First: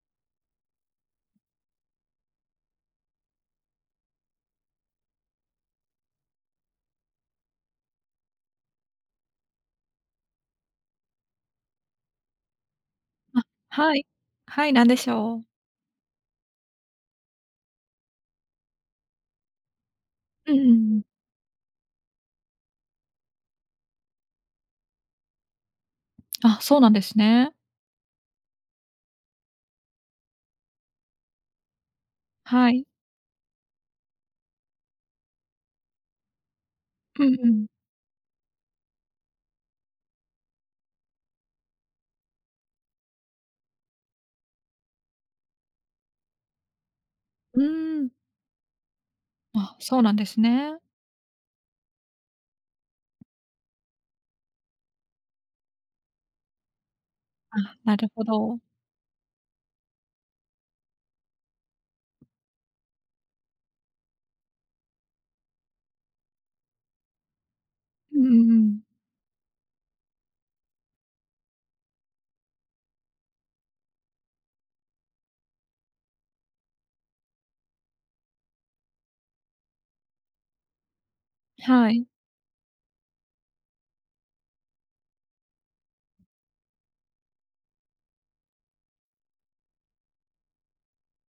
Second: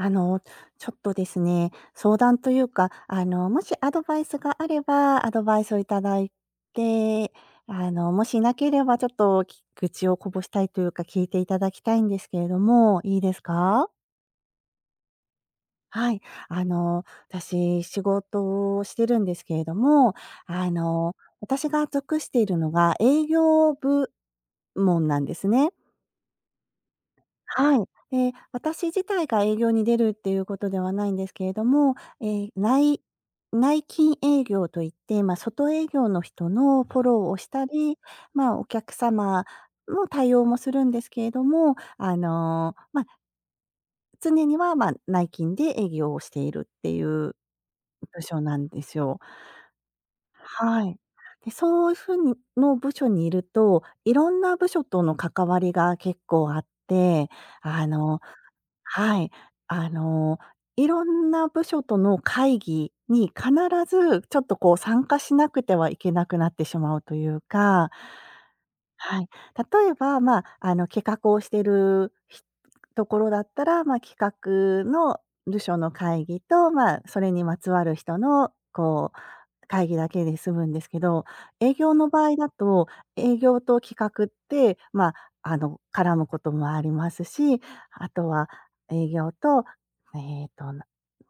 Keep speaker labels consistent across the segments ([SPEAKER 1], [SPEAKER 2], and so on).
[SPEAKER 1] あの、ちょっとですね、相談というか、あの、もしアドバイスがあれば、アドバイスを頂いて、あの、もし無ければちょっと、き愚痴をこぼしたいというか、聞いて頂きたいんですけれども、いいです
[SPEAKER 2] あ、
[SPEAKER 1] か？
[SPEAKER 2] はい。はい、何でしょう。
[SPEAKER 1] はい。あの、私、仕事をしてるんですけれども、
[SPEAKER 2] うんうん
[SPEAKER 1] あ
[SPEAKER 2] うん。
[SPEAKER 1] の、私が属しているのが営業部門なんですね。
[SPEAKER 2] あ、そうなんですね。
[SPEAKER 1] はい。え、私自体が営業に出るっていうことではないんですけれども、え、
[SPEAKER 2] はい。
[SPEAKER 1] 内内勤営業と言って、ま、外営業の人のフォロー
[SPEAKER 2] うん
[SPEAKER 1] をし
[SPEAKER 2] う
[SPEAKER 1] た
[SPEAKER 2] ん。
[SPEAKER 1] り、まあ、お客様の対応もするんですけれども、あの、ま常には、まあ、内勤で営業をしているっていう
[SPEAKER 2] うーん。
[SPEAKER 1] 部署なんですよ。
[SPEAKER 2] あ、そうなんですね。
[SPEAKER 1] はい。で、そうふうにの部署にいると、いろんな部署との関わりが結構あって、
[SPEAKER 2] あ、
[SPEAKER 1] あ
[SPEAKER 2] なる
[SPEAKER 1] の
[SPEAKER 2] ほど。
[SPEAKER 1] はい、あの、いろんな部署との会議に必ず、ちょっと、こう、参加しなくてはいけなくなってしまうというか
[SPEAKER 2] うんうんうん。
[SPEAKER 1] はい。例えば、まあ、あの、企画をしてるひところだったら、ま、企画の部署の会議と、まあ、それにまつわる人の、こう、会議だけで済むんですけど、
[SPEAKER 2] え、
[SPEAKER 1] 営
[SPEAKER 2] は
[SPEAKER 1] 業の
[SPEAKER 2] い。
[SPEAKER 1] 場合だと、営業と企画って、まあ。あの、絡むこともありますし、あとは営業と、えっと、な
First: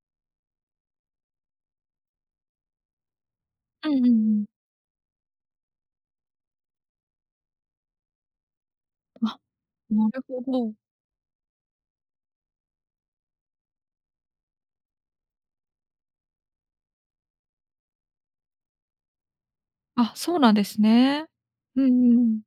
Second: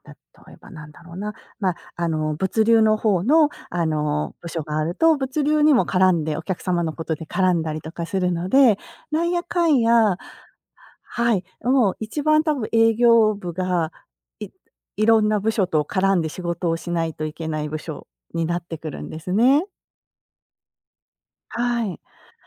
[SPEAKER 1] 例えばなんだろうな、まあ、あの、物流の方の、あ
[SPEAKER 2] うんうんう
[SPEAKER 1] の、
[SPEAKER 2] ん。
[SPEAKER 1] 部署があると、物流にも絡んで、お客様のことで絡んだりとかするので、なん
[SPEAKER 2] あ、
[SPEAKER 1] やかん
[SPEAKER 2] な
[SPEAKER 1] や
[SPEAKER 2] るほど。
[SPEAKER 1] はい、あ、もう一番たぶん営業部が、いいろんな部署と絡んで仕事をしないといけない部署になってくるんですね。
[SPEAKER 2] あ、そうなんですね。う
[SPEAKER 1] はい。
[SPEAKER 2] んうん。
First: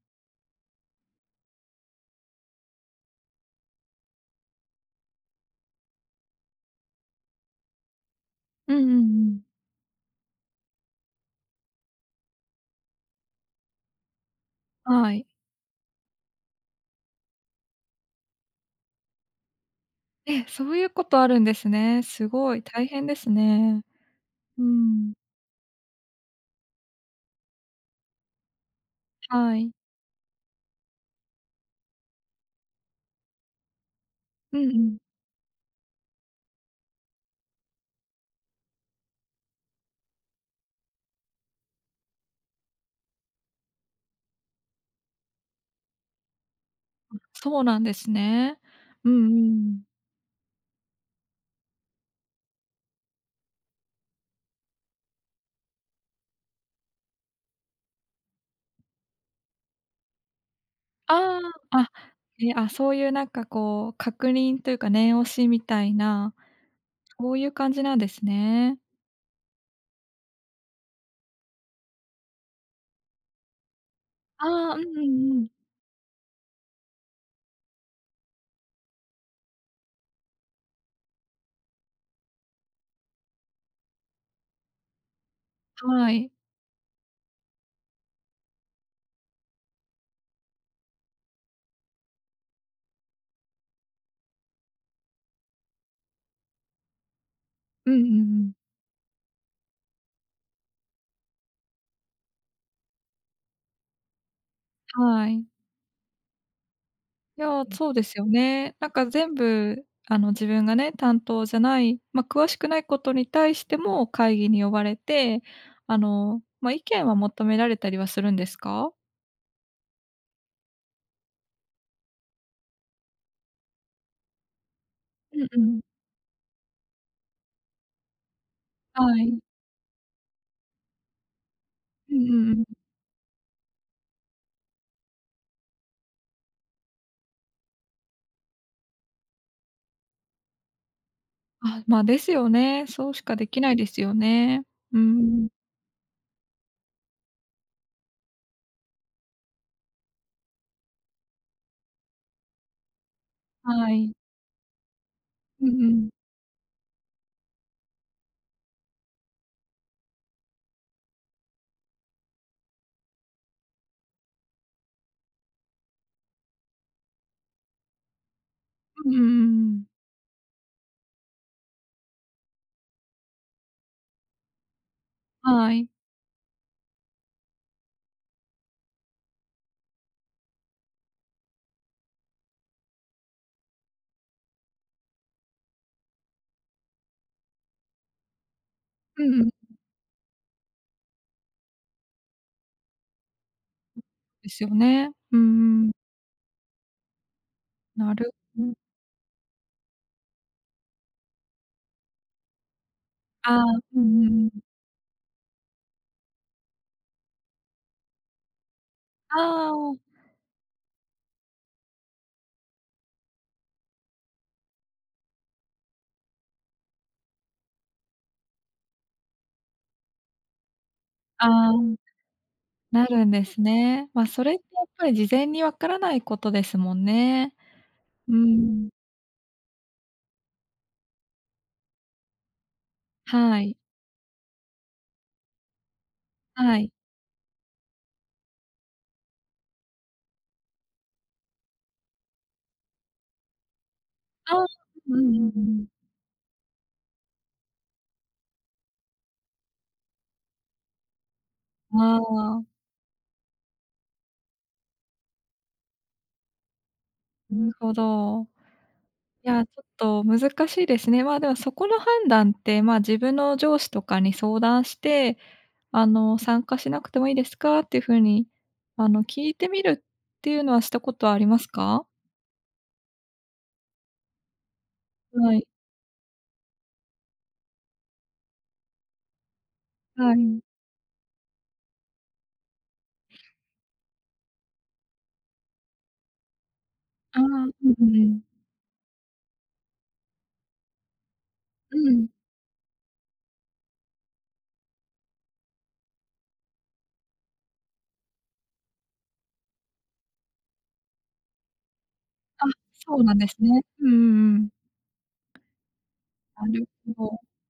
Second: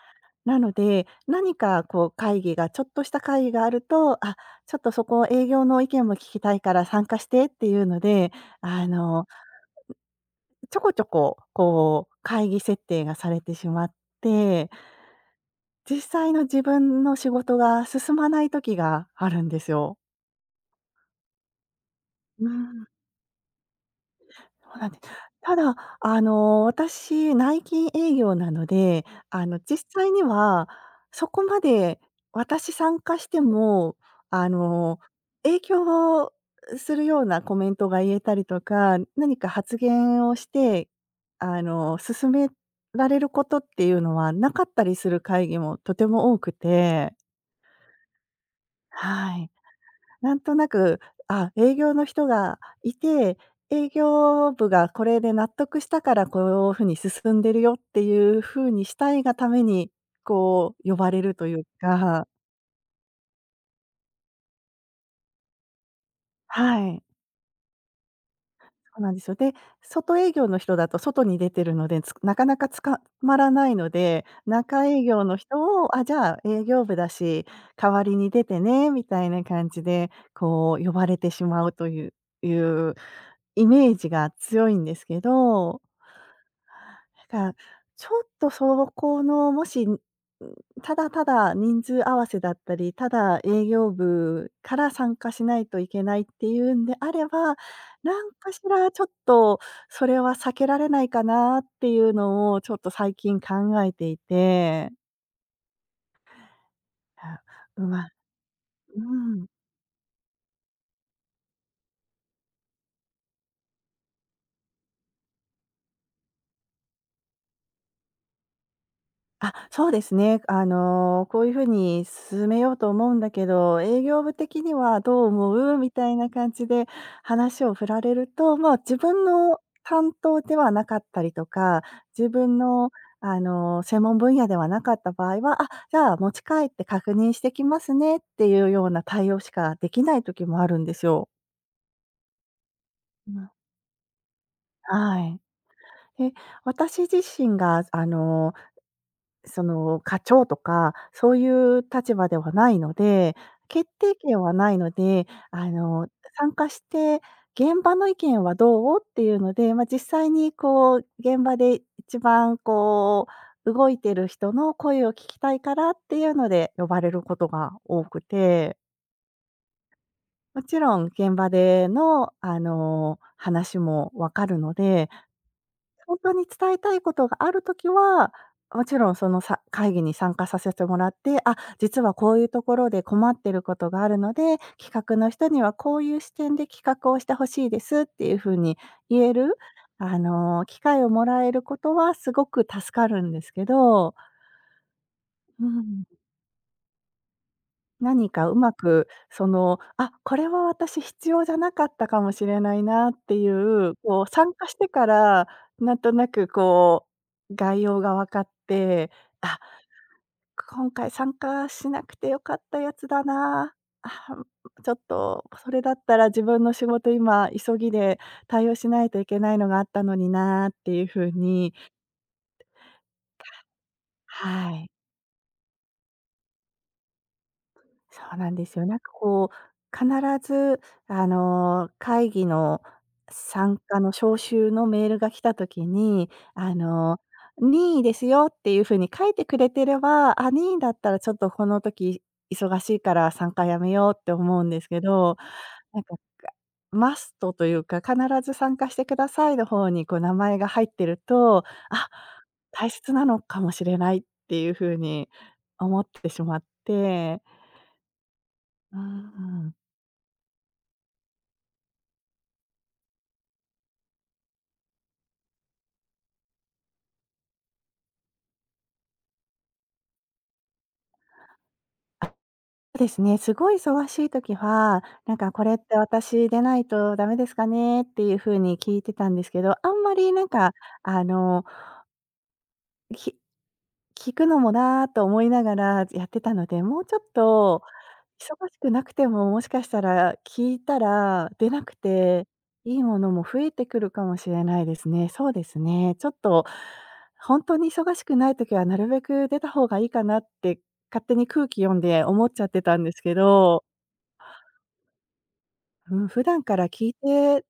[SPEAKER 1] なので、何かこう会議がちょっとした会議があると、あ、ちょっとそこ、営業の意見も聞きたいから参加してっていうので、
[SPEAKER 2] うんう
[SPEAKER 1] あ
[SPEAKER 2] ん
[SPEAKER 1] の、
[SPEAKER 2] うん。
[SPEAKER 1] ちょこちょこ、こう、会議設定がされてしまって
[SPEAKER 2] はい。
[SPEAKER 1] 実際の自分の仕事が進まない時があるんですよ。
[SPEAKER 2] ええ、そういうことあるんですね。す
[SPEAKER 1] うー
[SPEAKER 2] ごい、
[SPEAKER 1] ん。
[SPEAKER 2] 大変ですね。うー
[SPEAKER 1] ほうなんで
[SPEAKER 2] ん。
[SPEAKER 1] ただ、あの私、内勤営業なので、あ
[SPEAKER 2] は
[SPEAKER 1] の
[SPEAKER 2] い。
[SPEAKER 1] 実際には、そこまで、私参加しても、あ
[SPEAKER 2] うんう
[SPEAKER 1] の、
[SPEAKER 2] ん。
[SPEAKER 1] 影響をするようなコメントが言えたりとか、何か発言をして、あの、進められることっていうのは無かったりする会議もとても多くて。
[SPEAKER 2] あ、そうなんですね。うんうん
[SPEAKER 1] は
[SPEAKER 2] う
[SPEAKER 1] い。
[SPEAKER 2] ん。
[SPEAKER 1] なんとなく、ああ、営業の人がいて、営業部がこれで納得したから、こう風に進んでるよっていう風にしたいがために、こう、呼ばれる
[SPEAKER 2] あ
[SPEAKER 1] という
[SPEAKER 2] あ、あ、
[SPEAKER 1] か。
[SPEAKER 2] え、あ、そういうなんかこう、確認というか念押しみたいな、
[SPEAKER 1] はい。
[SPEAKER 2] こういう感じなんですね。
[SPEAKER 1] そうなんですよ。で、外営業の人だと外に出てるので、つ中々捕まらないので、
[SPEAKER 2] ああ、う
[SPEAKER 1] 中
[SPEAKER 2] んう
[SPEAKER 1] 営業
[SPEAKER 2] んう
[SPEAKER 1] の
[SPEAKER 2] ん。
[SPEAKER 1] 人を、ああ、じゃあ営業部だし、代わりに出てね、みたいな感じでこう、呼ばれてしまうといういうイメージが強いんですけど。
[SPEAKER 2] はい。
[SPEAKER 1] た、ちょっとそのこのもし、うーん、ただただ、人数合わせだったり、ただ、営業部から参加しないといけないっていうんであれば、
[SPEAKER 2] うんうん
[SPEAKER 1] なん
[SPEAKER 2] う
[SPEAKER 1] か
[SPEAKER 2] ん。
[SPEAKER 1] しら、ちょっと、それは避けられないかなっていうのを、ちょっと最近考えていて。
[SPEAKER 2] はい。
[SPEAKER 1] あ、
[SPEAKER 2] いや、
[SPEAKER 1] う
[SPEAKER 2] そうで
[SPEAKER 1] ま
[SPEAKER 2] すよね。なん
[SPEAKER 1] う
[SPEAKER 2] か、全
[SPEAKER 1] ーん。
[SPEAKER 2] 部、あの、自分がね、担当じゃない、ま、詳しくないことに対しても会議に呼ばれて、あの、ま、意見は求められたりはするんですか？
[SPEAKER 1] あ、そうですね。あの、「こういう風に進めようと思うんだけど、営業部的にはどう
[SPEAKER 2] うん
[SPEAKER 1] 思
[SPEAKER 2] う
[SPEAKER 1] う？」
[SPEAKER 2] ん。
[SPEAKER 1] みたいな感じで話を振られると、まあ、自
[SPEAKER 2] は
[SPEAKER 1] 分
[SPEAKER 2] い。
[SPEAKER 1] の担当ではなかったりとか、
[SPEAKER 2] うん
[SPEAKER 1] 自
[SPEAKER 2] う
[SPEAKER 1] 分
[SPEAKER 2] んうん。
[SPEAKER 1] の、あの、専門分野ではなかった場合は、「あ、じゃあ、持ち帰って確認してきますね」っていうような対応しかできない時もあるんですよ。
[SPEAKER 2] あ、ま、ですよね。そうし
[SPEAKER 1] う
[SPEAKER 2] かで
[SPEAKER 1] む。
[SPEAKER 2] きないですよね。うー
[SPEAKER 1] は
[SPEAKER 2] ん。
[SPEAKER 1] い。え、私自身が、あの、その、課長とか、そういう立場ではないので、決
[SPEAKER 2] はい。
[SPEAKER 1] 定権はないので、
[SPEAKER 2] う
[SPEAKER 1] あ
[SPEAKER 2] んう
[SPEAKER 1] の、
[SPEAKER 2] ん。
[SPEAKER 1] 参加して、「現場の意見はどう？」っていうので、ま、実際に、こう、現場で一番、こう、動いてる人の声を聞きたいからっていうので呼ばれることが多くて
[SPEAKER 2] うんうんうんうん。
[SPEAKER 1] もちろん、現場での、あの、話も分かるので、
[SPEAKER 2] はい。
[SPEAKER 1] ほんとに伝えたいことがある時は、おもちろん、その、さ会議に参加させてもらって、「あ、実はこういうところで困ってることがあるので、企画の人にはこういう視点で企画をして欲しいです」っていう風に
[SPEAKER 2] う
[SPEAKER 1] 言え
[SPEAKER 2] んうん。
[SPEAKER 1] る、あの、機会をもらえることはすごく助かるんですけ
[SPEAKER 2] う
[SPEAKER 1] ど
[SPEAKER 2] ですよね、う
[SPEAKER 1] うー
[SPEAKER 2] んうん。
[SPEAKER 1] ん。
[SPEAKER 2] な
[SPEAKER 1] 何
[SPEAKER 2] る
[SPEAKER 1] か
[SPEAKER 2] う
[SPEAKER 1] 上
[SPEAKER 2] ん。
[SPEAKER 1] 手くその、あっ、これは私必要じゃなかったかもしれないなってい
[SPEAKER 2] ああ、
[SPEAKER 1] う、
[SPEAKER 2] う
[SPEAKER 1] こ
[SPEAKER 2] ん
[SPEAKER 1] う、
[SPEAKER 2] うんう
[SPEAKER 1] 参
[SPEAKER 2] ん。
[SPEAKER 1] 加してから、何となくこう、概要が分かって、あ、
[SPEAKER 2] ああ。
[SPEAKER 1] 今回参加しなくて良かったやつだな、あは、ううちょっとそれだったら、自分の仕事今急ぎで対応しないといけないのがあったのになっていう風
[SPEAKER 2] ああ。
[SPEAKER 1] に
[SPEAKER 2] なるんですね。ま、
[SPEAKER 1] た
[SPEAKER 2] それっ
[SPEAKER 1] は
[SPEAKER 2] て、
[SPEAKER 1] は
[SPEAKER 2] やっ
[SPEAKER 1] い。
[SPEAKER 2] ぱり事前にわからないことですもんね。
[SPEAKER 1] そ
[SPEAKER 2] うー
[SPEAKER 1] うなんですよ。
[SPEAKER 2] ん。
[SPEAKER 1] なんかこう、必ずあの、会議の
[SPEAKER 2] はい。
[SPEAKER 1] 参加の招集のメールが来た時に、あ
[SPEAKER 2] はい。
[SPEAKER 1] の「任意ですよ」っていう風に書いてくれてれば、あ、任意だったら、ちょっとこの時、忙しいから参加辞めようって
[SPEAKER 2] あ
[SPEAKER 1] 思う
[SPEAKER 2] あ。
[SPEAKER 1] んですけ
[SPEAKER 2] ううん
[SPEAKER 1] ど。
[SPEAKER 2] うんうん。
[SPEAKER 1] なんか、かマストというか「必ず参加してください」の方に、こう、名前が入ってると、あ、
[SPEAKER 2] ああ。
[SPEAKER 1] 大切なのかもしれないっていう風に思ってしまって。
[SPEAKER 2] ぬほど。
[SPEAKER 1] うん、う-う
[SPEAKER 2] いや、ち
[SPEAKER 1] ん。
[SPEAKER 2] ょっと難しいですね。ま、でも、そこの判断って、ま、自分の上司とかに相談して、あの「参加しなくてもいいですか？」って風に、あの、聞いてみるっていうのはしたことありますか？
[SPEAKER 1] あ、ですね。すごい忙しい時は「なんか
[SPEAKER 2] は
[SPEAKER 1] こ
[SPEAKER 2] い。
[SPEAKER 1] れって私でないと駄目ですかね？」っていう風に聞いてたんですけど、あんまり
[SPEAKER 2] は
[SPEAKER 1] なん
[SPEAKER 2] い。
[SPEAKER 1] か、あのん、ひ聞くのもなと思いながら、ずやってたので、もうちょっ
[SPEAKER 2] ああ、う
[SPEAKER 1] と
[SPEAKER 2] ん、ううん。
[SPEAKER 1] 忙しくなくてももしかしたら聞いたら出なく
[SPEAKER 2] うん。
[SPEAKER 1] て、良いものも増えてくるかもしれないですね。そうですね、ちょっとほんとに忙しくない時はなるべく出た方がいいかなって、勝手に空気読んで思っち
[SPEAKER 2] あ、
[SPEAKER 1] ゃってたんで
[SPEAKER 2] そ
[SPEAKER 1] す
[SPEAKER 2] う
[SPEAKER 1] け
[SPEAKER 2] なんですね。
[SPEAKER 1] ど
[SPEAKER 2] うんうんうん。
[SPEAKER 1] うん、普段
[SPEAKER 2] な
[SPEAKER 1] か
[SPEAKER 2] る
[SPEAKER 1] ら聞い
[SPEAKER 2] ほど。
[SPEAKER 1] て、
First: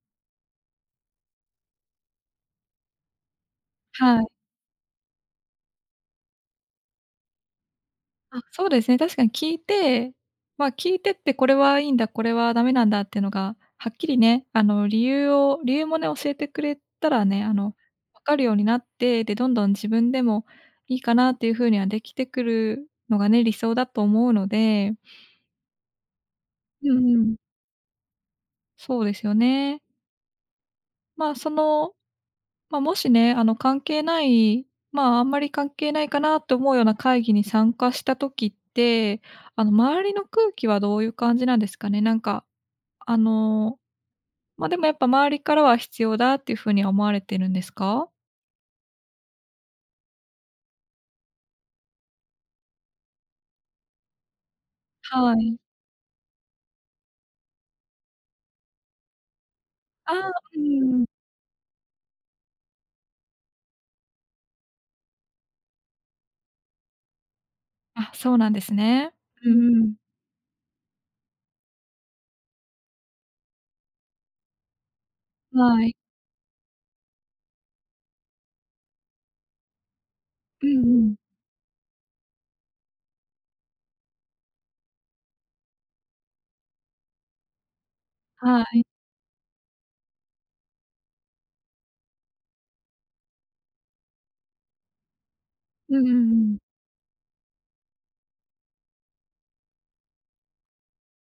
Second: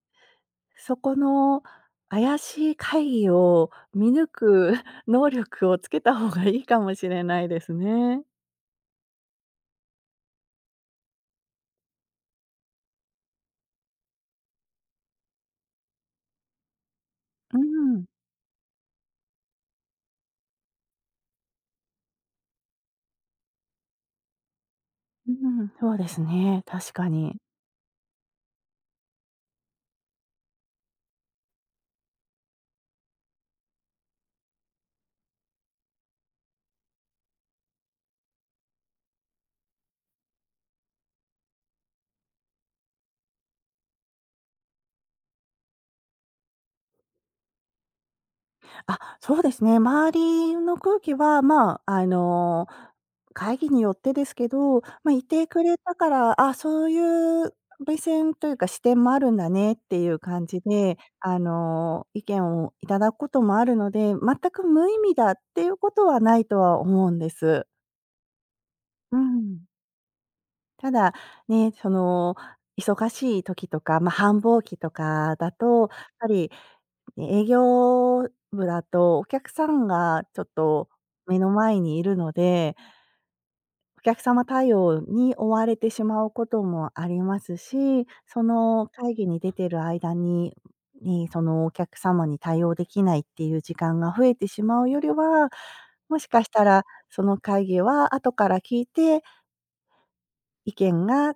[SPEAKER 1] そこの怪しい会議を見
[SPEAKER 2] は
[SPEAKER 1] 抜
[SPEAKER 2] い。
[SPEAKER 1] く能力をつけた方がいいかもしれないですね。
[SPEAKER 2] あ、そうですね、確かに聞いて、まあ、聞いてって、これはいいんだ、これは駄目なんだ。っていうのが、はっきりね、あの、理由を理由もね教えてくれたらね、あ
[SPEAKER 1] うー
[SPEAKER 2] の、
[SPEAKER 1] ん。
[SPEAKER 2] 分かるようになって、で、どんどん自分でも、いいかなっていう風にはできてくるのがね、理想だと思うので
[SPEAKER 1] ううん、そうですね、
[SPEAKER 2] う
[SPEAKER 1] 確
[SPEAKER 2] ん
[SPEAKER 1] か
[SPEAKER 2] うん。
[SPEAKER 1] に。
[SPEAKER 2] そうですよね。まあ、その、ま、もしね、あの、関係ない、まあ、あんまり関係ないかなと思うような会議に参加した時って、あの、周りの空気はどういう感じなんですかね。なんか、あの、ま、でもやっぱ周りからは必要だっていう風には、思われてるんですか？
[SPEAKER 1] あ、そうですね、周りの空気はまあ、あの、会議によってですけど、ま、い
[SPEAKER 2] は
[SPEAKER 1] て
[SPEAKER 2] い。
[SPEAKER 1] くれたから、あ、そういう目線というか、視点もあるんだねってい
[SPEAKER 2] あ
[SPEAKER 1] う
[SPEAKER 2] あ、
[SPEAKER 1] 感
[SPEAKER 2] う
[SPEAKER 1] じで、
[SPEAKER 2] ん。
[SPEAKER 1] あの、意見を頂くこともあるので、全く無意味だっていうことは無いとは思うんです。
[SPEAKER 2] あ、そうなんですね。
[SPEAKER 1] う
[SPEAKER 2] う
[SPEAKER 1] ん。
[SPEAKER 2] んうん。
[SPEAKER 1] ただ、ね、その忙しい時とか、ま、繁忙期とかだ
[SPEAKER 2] は
[SPEAKER 1] と、
[SPEAKER 2] い。
[SPEAKER 1] ぱり、え営業部だとお客さんがちょっ
[SPEAKER 2] うん
[SPEAKER 1] と
[SPEAKER 2] うん。
[SPEAKER 1] 目の前にいるのでお客様対応に追われてしまうこともありますし、そ
[SPEAKER 2] はい。
[SPEAKER 1] の会議に出てる間にに、そのお客様に対応できないっていう時間が増えてしまうよりは、
[SPEAKER 2] うんう
[SPEAKER 1] もし
[SPEAKER 2] んう
[SPEAKER 1] かし
[SPEAKER 2] ん。
[SPEAKER 1] たらその会議は後から聞いて意見が、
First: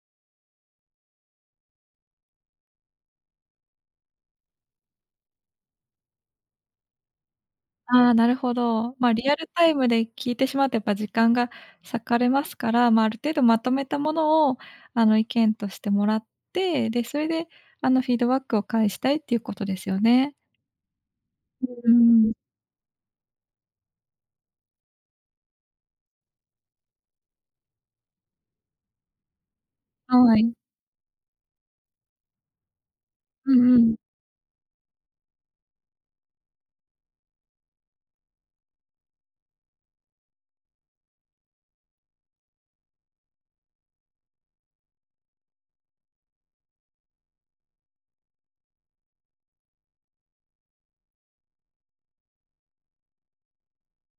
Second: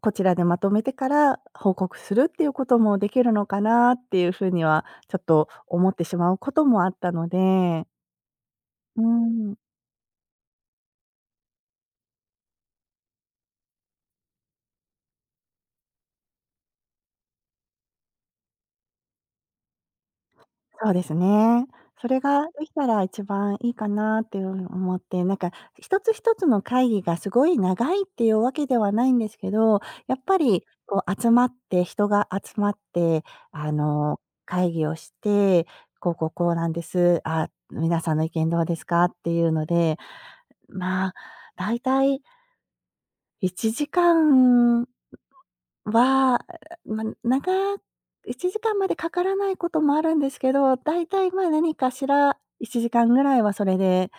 [SPEAKER 1] こちらでまとめてから報告するっていうこともできるのかなっていう風には、ちょっと思ってしまうこともあったので。
[SPEAKER 2] ああ、なるほど。
[SPEAKER 1] う
[SPEAKER 2] ま、リアル
[SPEAKER 1] ん。
[SPEAKER 2] タイムで聞いてしまうとやっぱ時間が割かれますから、ま、ある程度まとめたものを、あの、意見としてもらって、で、それであの、フィードバックを返したいっていうことですよね。
[SPEAKER 1] そうです
[SPEAKER 2] [unintelligible]
[SPEAKER 1] ね。
[SPEAKER 2] うー
[SPEAKER 1] それ
[SPEAKER 2] ん。
[SPEAKER 1] ができたら一番いいかなっていう風に思って、なんか、一つ一つの会議がすごい長いっていうわけではないんですけど、やっ
[SPEAKER 2] は
[SPEAKER 1] ぱ
[SPEAKER 2] い。
[SPEAKER 1] り、こう集まって、人が集まって、
[SPEAKER 2] うん
[SPEAKER 1] あ
[SPEAKER 2] うん。
[SPEAKER 1] の、会議をして、「こう、こう、こう、なんです、あ、皆さんの意見どうですか？」っていうので、ま、大体1時間は、ま、長1時間までかからないこともあるんですけど、大体まあ何かしら、1時間ぐらいはそれで、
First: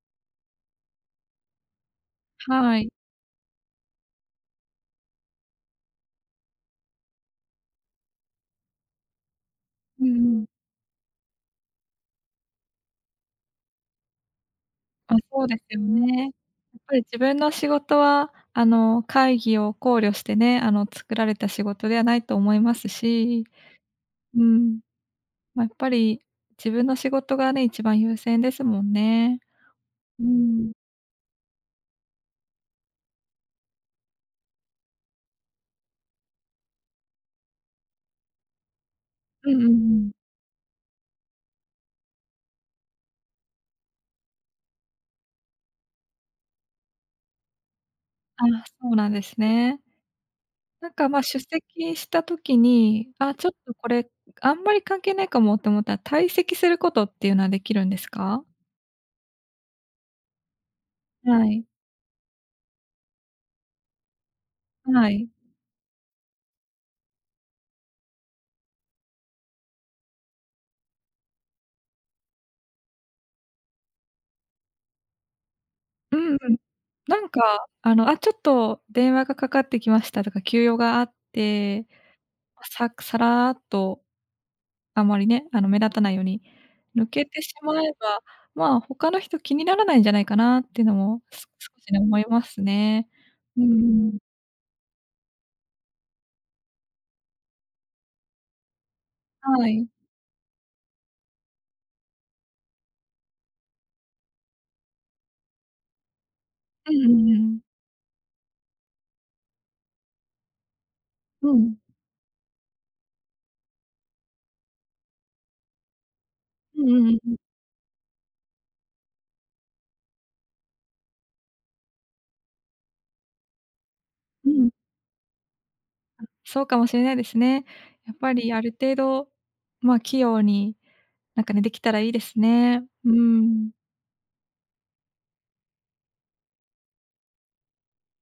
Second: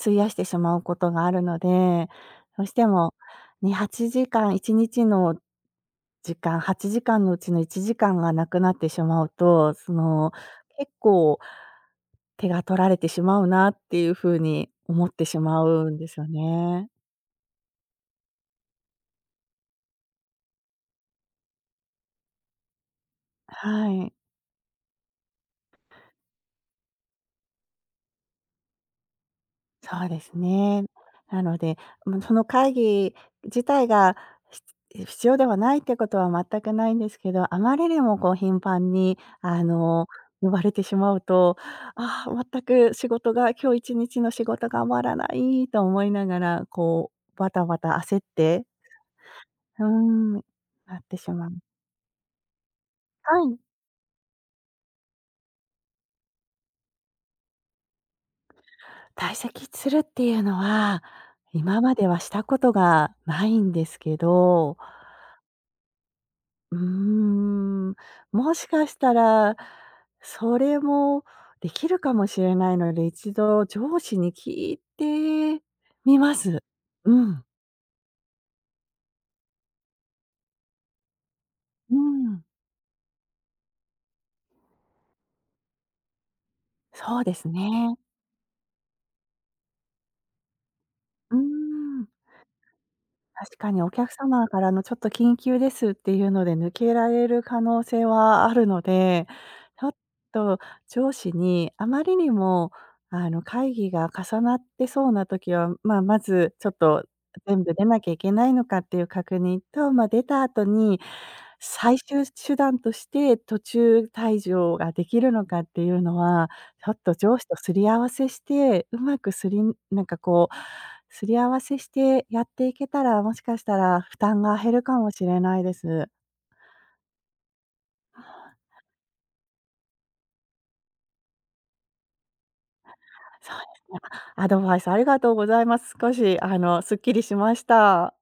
[SPEAKER 1] 費やしてしまうことがあるので、どうし
[SPEAKER 2] は
[SPEAKER 1] て
[SPEAKER 2] い。
[SPEAKER 1] も、2、8時間、1日の、時間、8時間のうちの1時間が無くなってしまうと、そ
[SPEAKER 2] うん
[SPEAKER 1] の
[SPEAKER 2] うん。
[SPEAKER 1] 結構手が取られてしまうなっていう風に思っ
[SPEAKER 2] あ、
[SPEAKER 1] てし
[SPEAKER 2] そうで
[SPEAKER 1] ま
[SPEAKER 2] すよ
[SPEAKER 1] うんです
[SPEAKER 2] ね。
[SPEAKER 1] よ
[SPEAKER 2] やっ
[SPEAKER 1] ね。
[SPEAKER 2] ぱり自分の仕事はあの、会議を考慮してね、あの、作られた仕事ではないと思いますし、
[SPEAKER 1] はい。
[SPEAKER 2] うん。ま、やっぱり自分の仕事がね、一番優先ですもんね。
[SPEAKER 1] そうで
[SPEAKER 2] う
[SPEAKER 1] す
[SPEAKER 2] ん。
[SPEAKER 1] ね。なので、も、その会議自体が、ひつえ、必要ではないってことは全くないんですけど、あまりにもこう頻繁に
[SPEAKER 2] う
[SPEAKER 1] あ
[SPEAKER 2] んうんう
[SPEAKER 1] の、
[SPEAKER 2] ん。
[SPEAKER 1] 呼ばれてしまうと、「ああ、全く仕事が今日一日の仕事が終わらない」と思いながら、こうバタバタ焦っ
[SPEAKER 2] あ、
[SPEAKER 1] て、
[SPEAKER 2] そうなんです ね。
[SPEAKER 1] うん。
[SPEAKER 2] なん
[SPEAKER 1] なっ
[SPEAKER 2] か、
[SPEAKER 1] て
[SPEAKER 2] ま、
[SPEAKER 1] し
[SPEAKER 2] 出
[SPEAKER 1] まう。
[SPEAKER 2] 席した時に、「あ、
[SPEAKER 1] は
[SPEAKER 2] ちょっ
[SPEAKER 1] い。
[SPEAKER 2] とこれ、あんまり関係ないかも」って思ったら、退席することっていうのはできるんですか？
[SPEAKER 1] 退席するっていうのは、
[SPEAKER 2] はい。
[SPEAKER 1] 今まではしたことがないんですけど。
[SPEAKER 2] はい。
[SPEAKER 1] うーん、もしかしたら、それもできるかもしれないので、一度上司に聞いて
[SPEAKER 2] う
[SPEAKER 1] みま
[SPEAKER 2] んうん。
[SPEAKER 1] す。う
[SPEAKER 2] なん
[SPEAKER 1] ん。
[SPEAKER 2] かあの、あ、ちょっと電話がかかってきましたとか急用があって、
[SPEAKER 1] うん。
[SPEAKER 2] さくさらっと。あまりね、あの目立たないように抜
[SPEAKER 1] そう
[SPEAKER 2] け
[SPEAKER 1] で
[SPEAKER 2] て
[SPEAKER 1] す
[SPEAKER 2] しまえ
[SPEAKER 1] ね。
[SPEAKER 2] ば、まあ、他の人気にならないんじゃないかなっていうのも
[SPEAKER 1] うー
[SPEAKER 2] す少しね
[SPEAKER 1] ん。
[SPEAKER 2] 思いますね。
[SPEAKER 1] 確
[SPEAKER 2] う
[SPEAKER 1] かに、お客
[SPEAKER 2] ん。
[SPEAKER 1] 様からの「ちょっと緊急です」っていうので抜けられる可能性はあるので、
[SPEAKER 2] は
[SPEAKER 1] ちょ
[SPEAKER 2] い。
[SPEAKER 1] っと上司にあまりにもあの、会議が重なってそうな時は、まあ、まずちょっ
[SPEAKER 2] う
[SPEAKER 1] と、
[SPEAKER 2] んうんう
[SPEAKER 1] え、
[SPEAKER 2] ん。
[SPEAKER 1] 全部出なきゃいけないのかっていう確認と、ま、出た後に、
[SPEAKER 2] うん。
[SPEAKER 1] 最終手段として途中退場ができるのかっていうのは、
[SPEAKER 2] うん
[SPEAKER 1] ちょっ
[SPEAKER 2] うんう
[SPEAKER 1] と
[SPEAKER 2] んう
[SPEAKER 1] 上
[SPEAKER 2] ん。
[SPEAKER 1] 司と擦り合わせして、上手くすりなんかこう、擦り合わせしてやっていけたら、もしかしたら負担
[SPEAKER 2] う
[SPEAKER 1] が減
[SPEAKER 2] ん。
[SPEAKER 1] るかもしれないです。
[SPEAKER 2] ん、そうかもしれないですね。やっぱりある程度、まあ、器用になんかね、できたらいいですね。うー
[SPEAKER 1] そうで
[SPEAKER 2] ん。
[SPEAKER 1] すね。アドバイスありがとうございます。少しあのすっきりしました。